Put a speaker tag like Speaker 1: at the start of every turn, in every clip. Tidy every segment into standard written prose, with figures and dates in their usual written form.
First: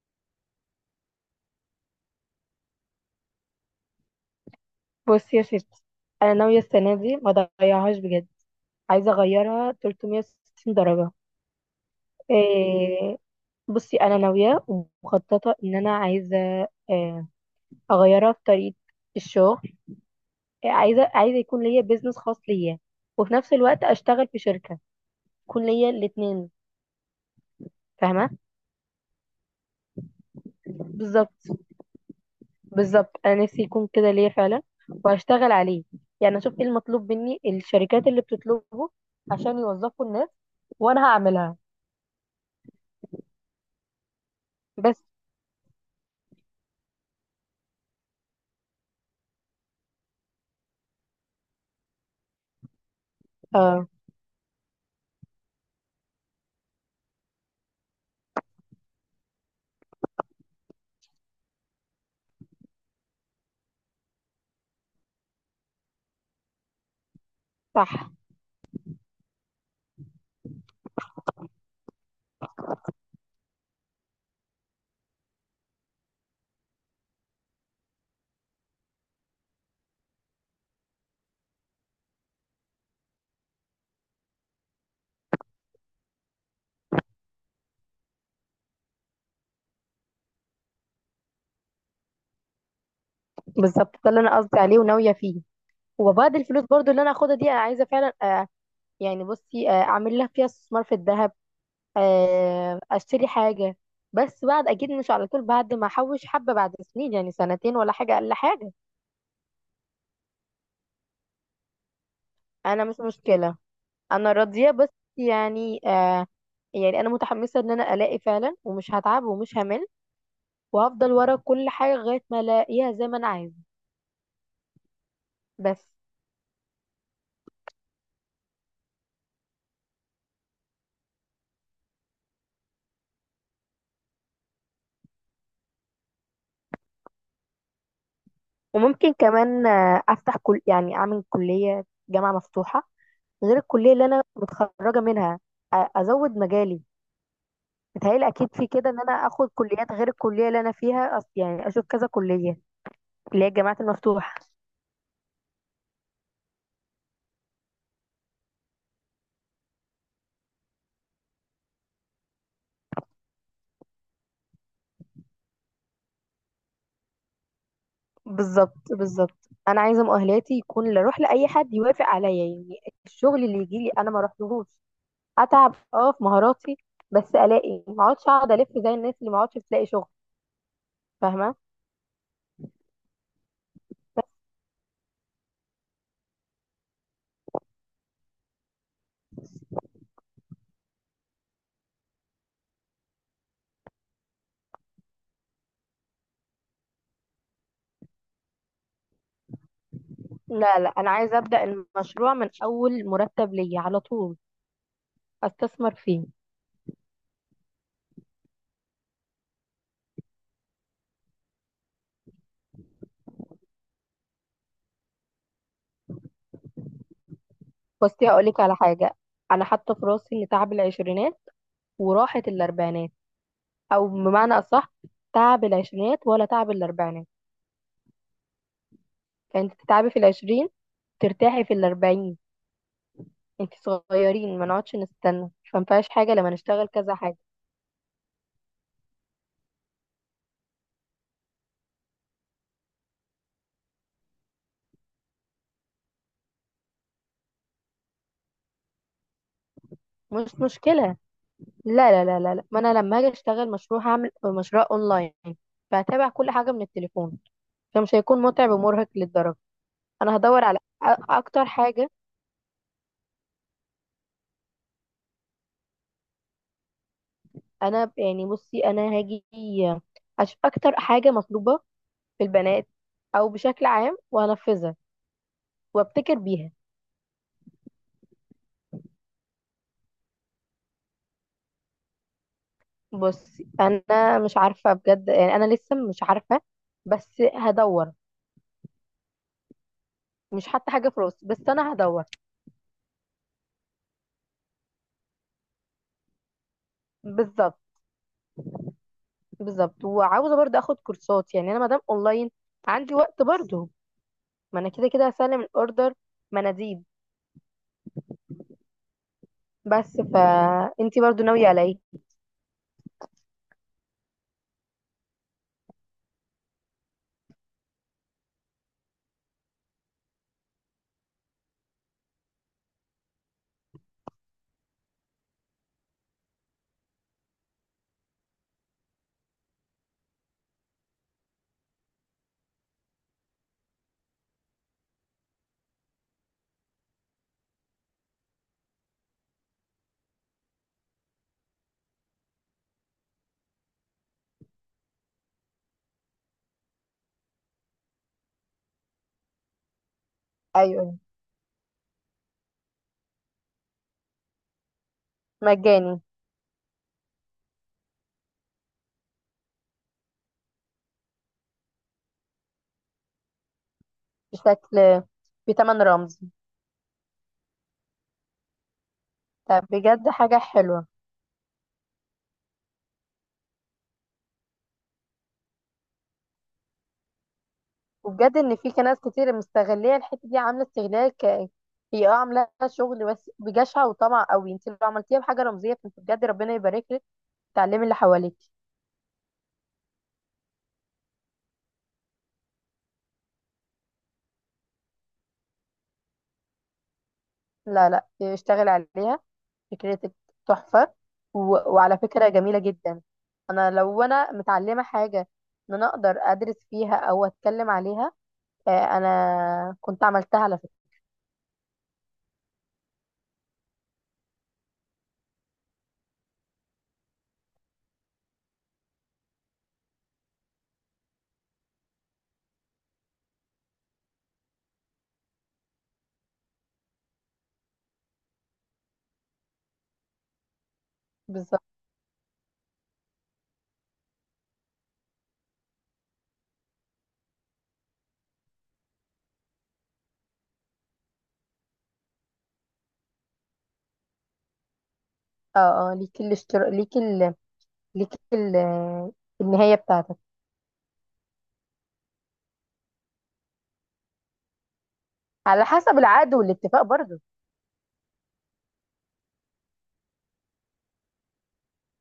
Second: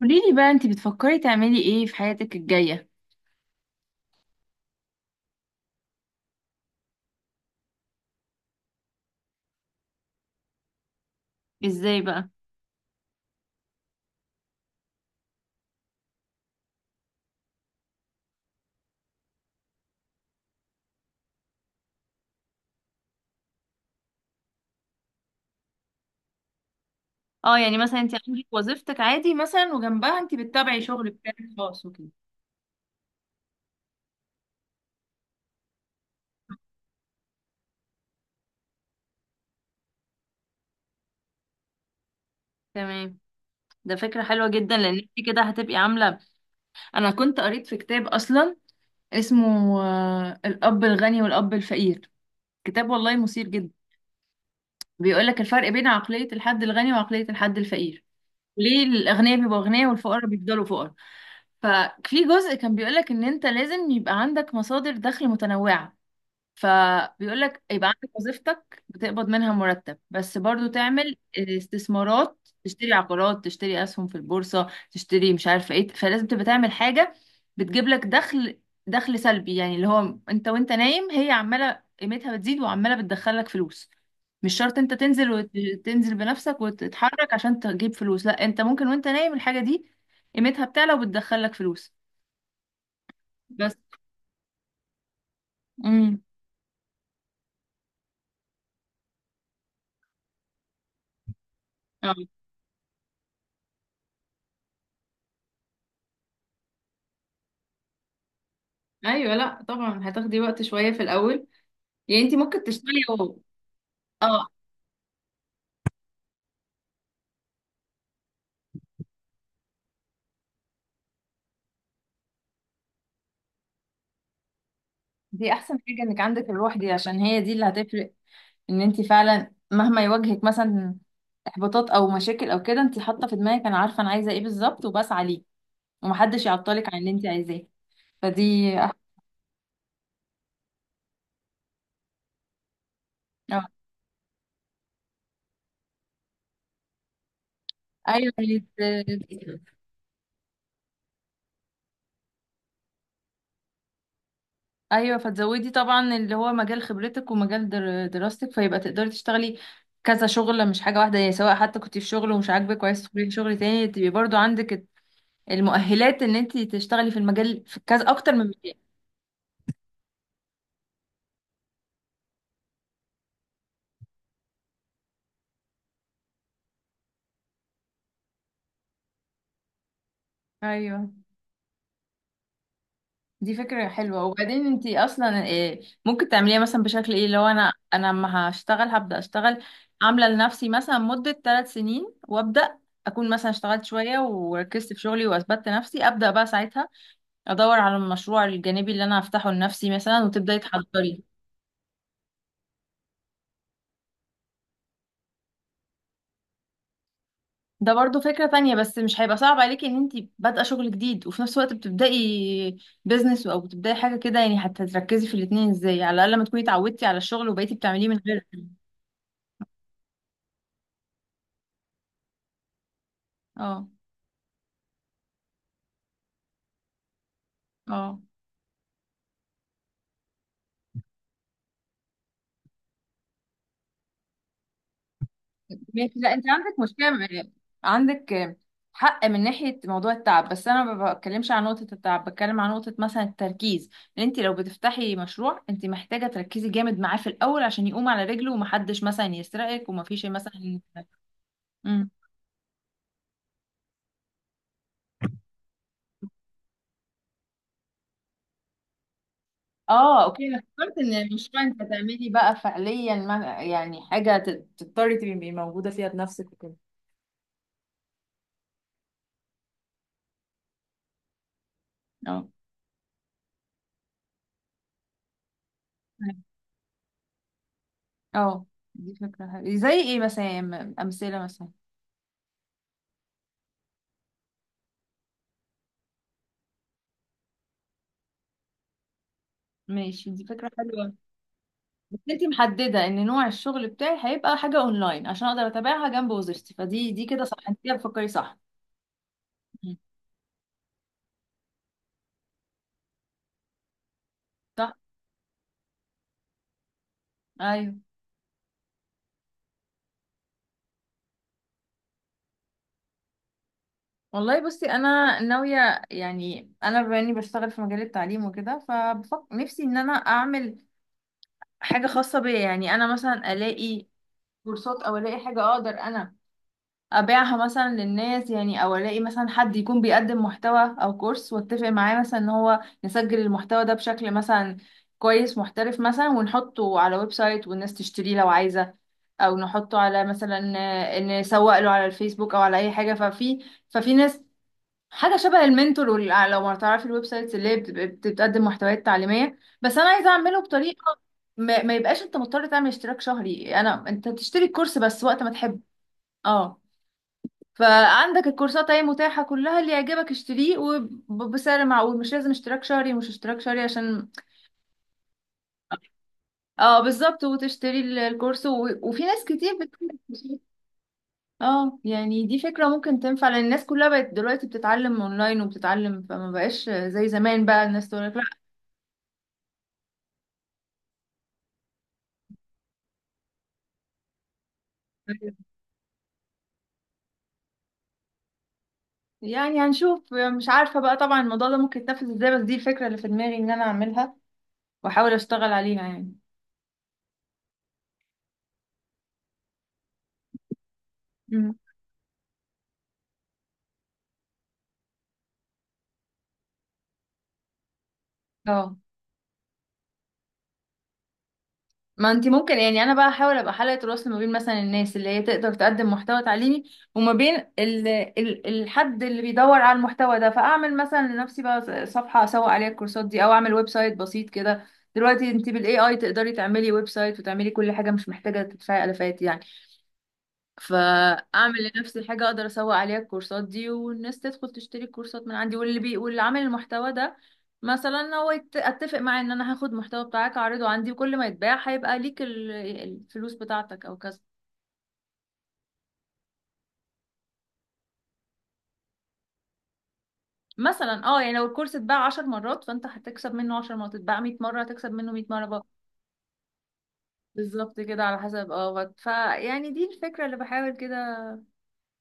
Speaker 1: قوليلي بقى، انتي بتفكري تعملي ايه في حياتك الجاية؟
Speaker 2: بصي يا ستي، انا ناويه السنه دي ما اضيعهاش بجد. عايزه اغيرها 360 درجه.
Speaker 1: ازاي بقى؟
Speaker 2: إيه؟ بصي انا ناويه ومخططه ان انا عايزه، آه، اغيرها في طريقه الشغل. عايزه يكون ليا بيزنس خاص ليا، وفي نفس الوقت اشتغل في شركه، يكون ليا الاثنين.
Speaker 1: اه، يعني مثلا انتي
Speaker 2: فاهمه؟
Speaker 1: عندك وظيفتك عادي مثلا وجنبها انتي بتتابعي شغل بتاعك
Speaker 2: بالظبط.
Speaker 1: خاص وكده.
Speaker 2: بالظبط انا نفسي يكون كده ليا فعلا، وهشتغل عليه. يعني اشوف ايه المطلوب مني الشركات اللي بتطلبه عشان يوظفوا الناس، وانا هعملها.
Speaker 1: تمام. ده فكرة حلوة جدا لان
Speaker 2: بس.
Speaker 1: انتي كده هتبقي عاملة. انا كنت قريت في كتاب اصلا اسمه الاب الغني والاب الفقير. كتاب والله مثير جدا.
Speaker 2: آه،
Speaker 1: بيقولك الفرق بين عقلية الحد الغني وعقلية الحد الفقير. ليه الأغنياء بيبقوا أغنياء والفقراء بيفضلوا فقراء؟ ففي جزء كان بيقولك إن أنت لازم يبقى عندك مصادر دخل متنوعة. فبيقول لك يبقى عندك
Speaker 2: صح.
Speaker 1: وظيفتك بتقبض منها مرتب، بس برضو تعمل استثمارات، تشتري عقارات، تشتري اسهم في البورصة، تشتري مش عارفة ايه. فلازم تبقى تعمل حاجة بتجيب لك دخل، دخل سلبي، يعني اللي هو انت وانت نايم هي عمالة قيمتها بتزيد وعمالة بتدخلك فلوس. مش شرط انت تنزل وتنزل بنفسك وتتحرك عشان تجيب فلوس، لا انت ممكن وانت نايم الحاجة دي قيمتها بتعلى وبتدخلك فلوس. بس.
Speaker 2: بالظبط ده اللي انا قصدي عليه وناويه فيه.
Speaker 1: امم
Speaker 2: وبعد الفلوس برضو اللي انا هاخدها دي انا عايزه فعلا، يعني بصي، اعمل لها فيها استثمار في الذهب،
Speaker 1: اه،
Speaker 2: آه اشتري حاجه. بس بعد، اكيد مش على طول، بعد ما احوش حبه، بعد سنين يعني سنتين ولا حاجه، اقل حاجه.
Speaker 1: ايوه. لا طبعا هتاخدي وقت شويه في الاول. يعني انت ممكن
Speaker 2: انا
Speaker 1: تشتغلي
Speaker 2: مش
Speaker 1: و.
Speaker 2: مشكله، انا
Speaker 1: اه.
Speaker 2: راضيه بس. يعني آه يعني انا متحمسه ان انا الاقي فعلا، ومش هتعب ومش همل، وهفضل ورا كل حاجه لغايه ما الاقيها زي ما انا عايزه.
Speaker 1: دي احسن
Speaker 2: بس.
Speaker 1: حاجة انك عندك الروح دي عشان هي دي اللي هتفرق. ان انت فعلا مهما يواجهك مثلا احباطات او مشاكل او كده، انت حاطة في دماغك انا عارفة انا عايزة ايه بالظبط وبسعى ليه ومحدش يعطلك عن اللي انت عايزاه. فدي
Speaker 2: وممكن كمان افتح كل يعني اعمل كليه جامعه مفتوحه، غير
Speaker 1: اه.
Speaker 2: الكليه اللي انا متخرجه منها. ازود مجالي. متهيألي
Speaker 1: ايوه
Speaker 2: اكيد في كده ان انا اخد كليات غير الكليه اللي انا فيها، يعني اشوف كذا كليه، اللي هي الجامعات المفتوحه.
Speaker 1: ايوه فتزودي طبعا اللي هو مجال خبرتك ومجال دراستك، فيبقى تقدري تشتغلي كذا شغلة، مش حاجة واحدة. يعني سواء حتى كنت في شغل ومش عاجبك وعايز تدخلي في شغل تاني، تبقي برضو عندك المؤهلات ان انت تشتغلي في المجال، في كذا اكتر من مجال.
Speaker 2: بالظبط. بالظبط انا عايزه مؤهلاتي يكون لا اروح لاي حد يوافق عليا يعني. الشغل اللي يجي لي انا ما اروحلهوش. اتعب اه في مهاراتي، بس الاقي، ما اقعدش اقعد الف زي الناس اللي ما اقعدش تلاقي شغل.
Speaker 1: ايوه.
Speaker 2: فاهمه؟
Speaker 1: دي فكرة حلوة. وبعدين انت اصلا إيه ممكن تعمليها مثلا؟ بشكل ايه؟ لو انا اما هشتغل، هبدأ اشتغل عاملة لنفسي مثلا مدة 3 سنين، وابدأ اكون مثلا اشتغلت شوية وركزت في شغلي واثبتت نفسي، ابدأ بقى ساعتها ادور على المشروع الجانبي اللي انا هفتحه لنفسي مثلا، وتبدأي
Speaker 2: لا لا، انا
Speaker 1: تحضري.
Speaker 2: عايزه ابدا المشروع من اول مرتب ليا على طول، استثمر فيه.
Speaker 1: ده برضو فكرة تانية، بس مش هيبقى صعب عليكي ان انتي بادئة شغل جديد وفي نفس الوقت بتبدأي بيزنس او بتبدأي حاجة كده؟ يعني هتركزي في الاتنين ازاي؟ على الأقل ما تكوني اتعودتي على الشغل وبقيتي بتعمليه من
Speaker 2: بصي
Speaker 1: غير.
Speaker 2: هقولك على حاجة. أنا حاطة في راسي إن تعب العشرينات وراحة الأربعينات.
Speaker 1: اه،
Speaker 2: أو بمعنى أصح، تعب العشرينات ولا تعب الأربعينات.
Speaker 1: اه.
Speaker 2: فأنت تتعبي في العشرين، ترتاحي في الأربعين. أنت صغيرين، ما نقعدش نستنى، فمفيهاش
Speaker 1: ماشي.
Speaker 2: حاجة
Speaker 1: لا انت
Speaker 2: لما
Speaker 1: عندك
Speaker 2: نشتغل
Speaker 1: مشكلة،
Speaker 2: كذا حاجة.
Speaker 1: عندك حق من ناحية موضوع التعب، بس انا ما بتكلمش عن نقطة التعب، بتكلم عن نقطة مثلا التركيز. ان انت لو بتفتحي مشروع، انت محتاجة تركزي جامد معاه في الأول عشان يقوم على رجله ومحدش مثلا يسرقك ومفيش
Speaker 2: مش
Speaker 1: مثلا.
Speaker 2: مشكلة. لا لا لا لا لا. ما أنا لما أجي أشتغل مشروع هعمل مشروع أونلاين، فهتابع كل حاجة من التليفون، فمش هيكون متعب ومرهق للدرجة.
Speaker 1: اه،
Speaker 2: أنا
Speaker 1: اوكي. انا
Speaker 2: هدور على
Speaker 1: فكرت ان المشروع
Speaker 2: أكتر
Speaker 1: انت
Speaker 2: حاجة.
Speaker 1: تعملي بقى فعليا، ما يعني حاجه تضطري تبقي موجوده فيها بنفسك وكده.
Speaker 2: انا يعني بصي انا هاجي اشوف اكتر حاجه مطلوبه في
Speaker 1: اه،
Speaker 2: البنات او بشكل عام، وانفذها وابتكر بيها.
Speaker 1: اه. دي فكره حلوه زي ايه مثلا؟ يعني امثله مثلا.
Speaker 2: بصي انا مش عارفه بجد، يعني انا لسه مش عارفه، بس هدور.
Speaker 1: ماشي، دي
Speaker 2: مش
Speaker 1: فكره
Speaker 2: حتى حاجه
Speaker 1: حلوه.
Speaker 2: في راسي، بس انا
Speaker 1: بس
Speaker 2: هدور.
Speaker 1: انت محدده ان نوع الشغل بتاعي هيبقى حاجه اونلاين عشان اقدر اتابعها جنب وظيفتي، فدي كده صح؟
Speaker 2: بالظبط.
Speaker 1: انت كده بتفكري صح. مم.
Speaker 2: بالظبط وعاوزه برضه اخد كورسات، يعني انا مادام اونلاين عندي وقت برضه. ما انا
Speaker 1: صح.
Speaker 2: كده كده هسلم الاوردر مناديب.
Speaker 1: ايوه.
Speaker 2: بس، فانتي برضه ناويه على ايه؟
Speaker 1: والله بصي انا ناويه، يعني انا بما اني بشتغل في مجال التعليم وكده، فبفكر نفسي ان انا اعمل حاجة خاصة بيا. يعني أنا مثلا ألاقي كورسات، أو ألاقي حاجة أقدر أنا أبيعها مثلا للناس، يعني أو ألاقي مثلا حد يكون بيقدم محتوى أو كورس، وأتفق معاه مثلا إن هو نسجل المحتوى ده بشكل مثلا كويس، محترف مثلا، ونحطه على ويب سايت والناس تشتريه لو عايزة. أو نحطه على مثلا، إن نسوق له على الفيسبوك أو على أي حاجة. ففي ناس، حاجه شبه المنتور لو ما تعرفي الويب سايتس اللي هي بتقدم محتويات تعليميه، بس انا عايزه اعمله
Speaker 2: ايوه.
Speaker 1: بطريقه ما يبقاش انت مضطر تعمل اشتراك شهري. انا انت تشتري الكورس بس وقت ما تحب.
Speaker 2: مجاني.
Speaker 1: اه، فعندك الكورسات اهي متاحه كلها، اللي يعجبك اشتريه، وبسعر معقول. مش لازم اشتراك شهري، مش اشتراك شهري، عشان.
Speaker 2: بشكل، بتمن رمز.
Speaker 1: اه، بالظبط. وتشتري الكورس و... وفي ناس كتير
Speaker 2: طب
Speaker 1: بت.
Speaker 2: بجد حاجة حلوة.
Speaker 1: اه، يعني دي فكرة ممكن تنفع، لان الناس كلها بقت دلوقتي بتتعلم اونلاين، وبتتعلم، فما بقاش زي زمان بقى الناس تقول
Speaker 2: وبجد
Speaker 1: لك
Speaker 2: ان في ناس كتير مستغلية الحتة دي عاملة استغلال هي اه عاملة شغل بس بجشع وطمع قوي. انت لو عملتيها بحاجة
Speaker 1: لا.
Speaker 2: رمزية فانت بجد ربنا يبارك لك. تعلمي اللي حواليك.
Speaker 1: يعني هنشوف، مش عارفة بقى طبعا الموضوع ده ممكن يتنفذ ازاي، بس دي الفكرة اللي في دماغي ان انا اعملها واحاول اشتغل عليها يعني.
Speaker 2: لا لا، اشتغل عليها، فكرتك تحفة. و...
Speaker 1: مم.
Speaker 2: وعلى فكرة جميلة جدا، انا لو انا متعلمة حاجة ان انا اقدر ادرس فيها او اتكلم عليها.
Speaker 1: اه،
Speaker 2: انا كنت عملتها على فكرة.
Speaker 1: ما انت ممكن، يعني انا بقى احاول ابقى حلقة الوصل ما بين مثلا الناس اللي هي تقدر تقدم محتوى تعليمي، وما بين الحد اللي بيدور على المحتوى ده، فاعمل مثلا لنفسي بقى صفحة اسوق عليها الكورسات دي، او اعمل ويب سايت بسيط كده. دلوقتي انت بالاي اي تقدري تعملي ويب سايت وتعملي كل حاجة، مش محتاجة تدفعي الافات يعني.
Speaker 2: بالظبط.
Speaker 1: فاعمل لنفسي حاجه اقدر اسوق عليها الكورسات دي، والناس تدخل تشتري الكورسات من عندي، واللي بي واللي عامل المحتوى ده مثلا هو اتفق معاه ان انا هاخد محتوى بتاعك اعرضه عندي، وكل ما يتباع هيبقى ليك الفلوس بتاعتك او كذا.
Speaker 2: اه اه، ليكي الاشتراك، ليكي ال... النهاية بتاعتك.
Speaker 1: مثلا اه، يعني لو الكورس اتباع 10 مرات فانت هتكسب منه 10 مرات، اتباع 100 مره هتكسب منه 100 مره
Speaker 2: على
Speaker 1: بقى.
Speaker 2: حسب العقد والاتفاق برضه.
Speaker 1: بالظبط كده على حسب. اه فيعني دي الفكره اللي بحاول كده،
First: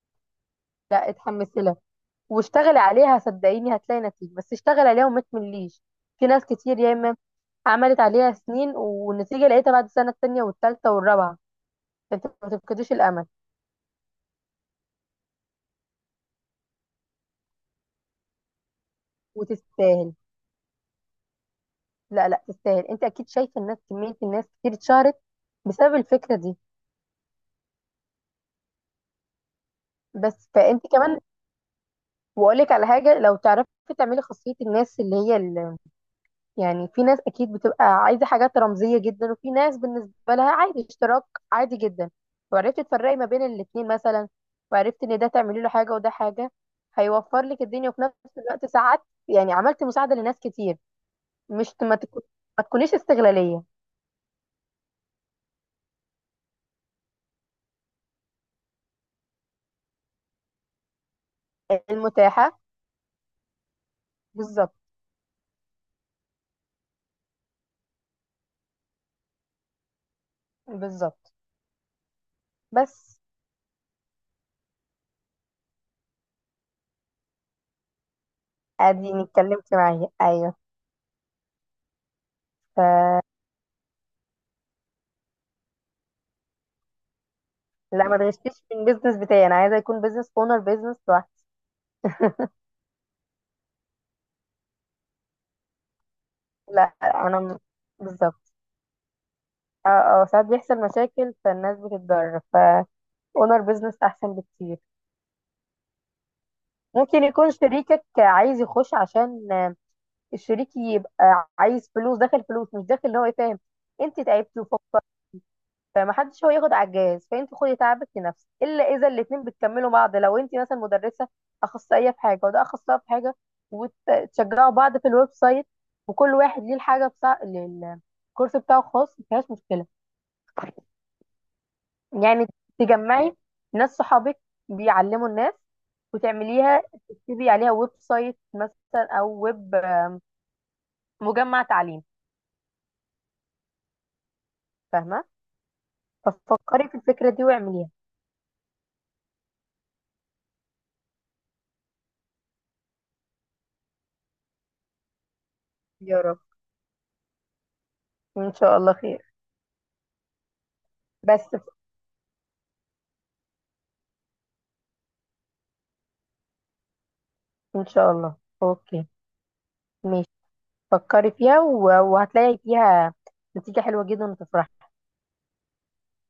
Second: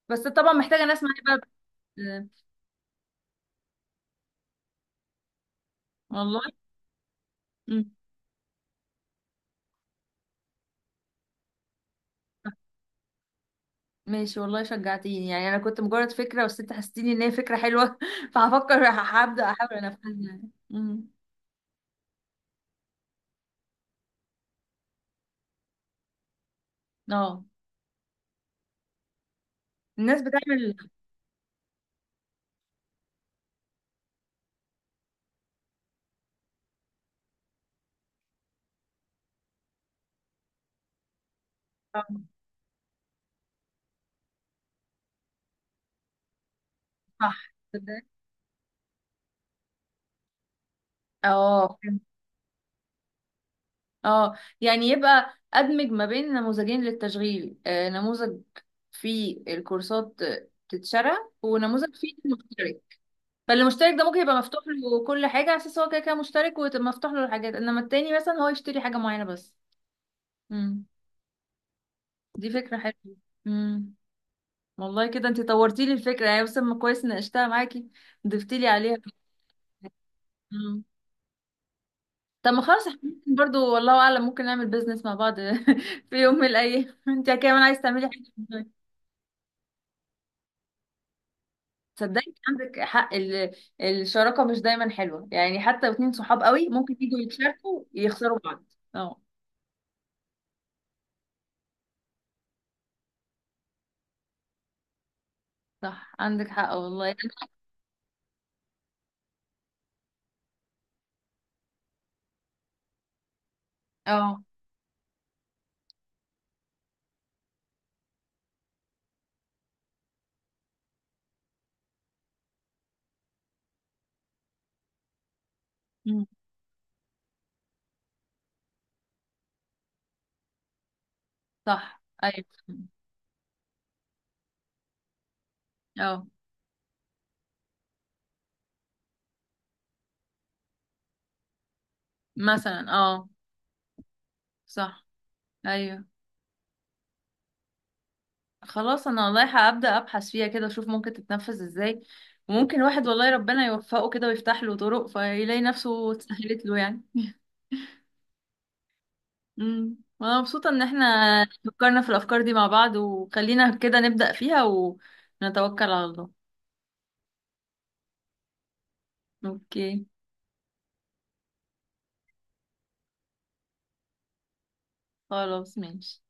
Speaker 1: بس طبعا محتاجه ناس
Speaker 2: لا،
Speaker 1: معايا بقى.
Speaker 2: اتحمسي لها
Speaker 1: بت-
Speaker 2: واشتغلي عليها، صدقيني هتلاقي نتيجة، بس اشتغلي عليها وما تمليش. في ناس
Speaker 1: والله.
Speaker 2: كتير يا اما
Speaker 1: مم.
Speaker 2: عملت عليها سنين، والنتيجة لقيتها بعد السنة التانية والتالتة والرابعة. فانت ما تفقديش الأمل.
Speaker 1: ماشي، والله شجعتيني. يعني انا كنت مجرد فكره، بس انت حسيتيني ان هي فكره حلوه فهفكر هبدا احاول
Speaker 2: وتستاهل.
Speaker 1: انفذها يعني.
Speaker 2: لا لا، تستاهل. انت اكيد شايفة الناس، كمية الناس كتير اتشهرت بسبب الفكرة دي.
Speaker 1: اه، الناس
Speaker 2: بس
Speaker 1: بتعمل.
Speaker 2: فانت كمان. واقول لك على حاجة. لو تعرفي تعملي خاصية الناس اللي هي، يعني في ناس اكيد بتبقى عايزه حاجات رمزيه جدا، وفي ناس بالنسبه لها عادي، اشتراك عادي
Speaker 1: آه،
Speaker 2: جدا. وعرفت تفرقي ما بين الاتنين مثلا، وعرفت ان ده تعملي له حاجه وده حاجه، هيوفر
Speaker 1: صح،
Speaker 2: لك الدنيا،
Speaker 1: تصدقي؟
Speaker 2: وفي نفس الوقت ساعات يعني عملت مساعده لناس كتير. مش
Speaker 1: اه،
Speaker 2: ما
Speaker 1: فهمت.
Speaker 2: تكون، ما تكونيش استغلاليه.
Speaker 1: اه، يعني يبقى ادمج ما بين نموذجين للتشغيل، نموذج فيه الكورسات، تتشرى، ونموذج فيه
Speaker 2: المتاحه.
Speaker 1: المشترك. فالمشترك ده ممكن يبقى مفتوح
Speaker 2: بالظبط.
Speaker 1: له كل حاجه على اساس هو كده كده مشترك، ومفتوح له الحاجات، انما التاني مثلا هو يشتري حاجه معينه بس. امم
Speaker 2: بالظبط
Speaker 1: دي فكره حلوه.
Speaker 2: بس.
Speaker 1: امم والله كده انت طورتي لي الفكره، يعني بس ما كويس ناقشتها معاكي، ضفتي لي عليها.
Speaker 2: اديني اتكلمت معايا ايوه.
Speaker 1: مم. طب ما
Speaker 2: ف...
Speaker 1: خلاص، احنا ممكن برضو والله اعلم ممكن نعمل بيزنس مع بعض في يوم من الايام انت كمان عايز
Speaker 2: لا،
Speaker 1: تعملي
Speaker 2: ما تغشيش
Speaker 1: حاجه.
Speaker 2: في البيزنس بتاعي، انا عايزه يكون بيزنس اونر، بيزنس لوحدي.
Speaker 1: صدقني عندك حق، الشراكه مش دايما حلوه. يعني حتى لو اتنين صحاب قوي
Speaker 2: لا
Speaker 1: ممكن يجوا يتشاركوا يخسروا
Speaker 2: بالظبط.
Speaker 1: بعض. اه،
Speaker 2: اه اه، ساعات بيحصل مشاكل، فالناس بتتضرر، فاونر بزنس احسن بكتير.
Speaker 1: صح عندك حق والله.
Speaker 2: ممكن يكون شريكك عايز يخش، عشان الشريك يبقى عايز فلوس داخل، فلوس مش داخل، ان هو يفهم انت
Speaker 1: اه.
Speaker 2: تعبتي وفكر. فمحدش هو ياخد على الجهاز، فانت خدي تعبك لنفسك، الا اذا الاتنين بتكملوا بعض، لو انت مثلا مدرسه اخصائيه في حاجه، وده اخصائي في حاجه، وتشجعوا بعض في الويب سايت.
Speaker 1: مم.
Speaker 2: وكل واحد ليه الحاجه بتاع الكورس بتاعه خاص، مفيهاش مشكله.
Speaker 1: صح. ايوه.
Speaker 2: يعني تجمعي ناس صحابك بيعلموا الناس
Speaker 1: اه،
Speaker 2: وتعمليها، تكتبي عليها ويب سايت مثلا او ويب مجمع تعليم.
Speaker 1: مثلا، اه، صح
Speaker 2: فاهمه؟
Speaker 1: ايوه.
Speaker 2: ففكري في الفكره دي واعمليها.
Speaker 1: خلاص انا والله هبدأ ابحث فيها كده، اشوف ممكن تتنفذ ازاي. وممكن الواحد والله ربنا يوفقه كده ويفتح له طرق، فيلاقي نفسه
Speaker 2: يا رب،
Speaker 1: اتسهلت له يعني
Speaker 2: ان شاء الله خير.
Speaker 1: وانا مبسوطة ان احنا
Speaker 2: بس ف-
Speaker 1: فكرنا في الافكار دي مع بعض، وخلينا كده نبدأ فيها ونتوكل على الله.
Speaker 2: ان شاء الله. اوكي.
Speaker 1: اوكي.
Speaker 2: ماشي. فكري فيها وهتلاقي فيها نتيجه حلوه جدا وتفرحي.
Speaker 1: خلاص ماشي.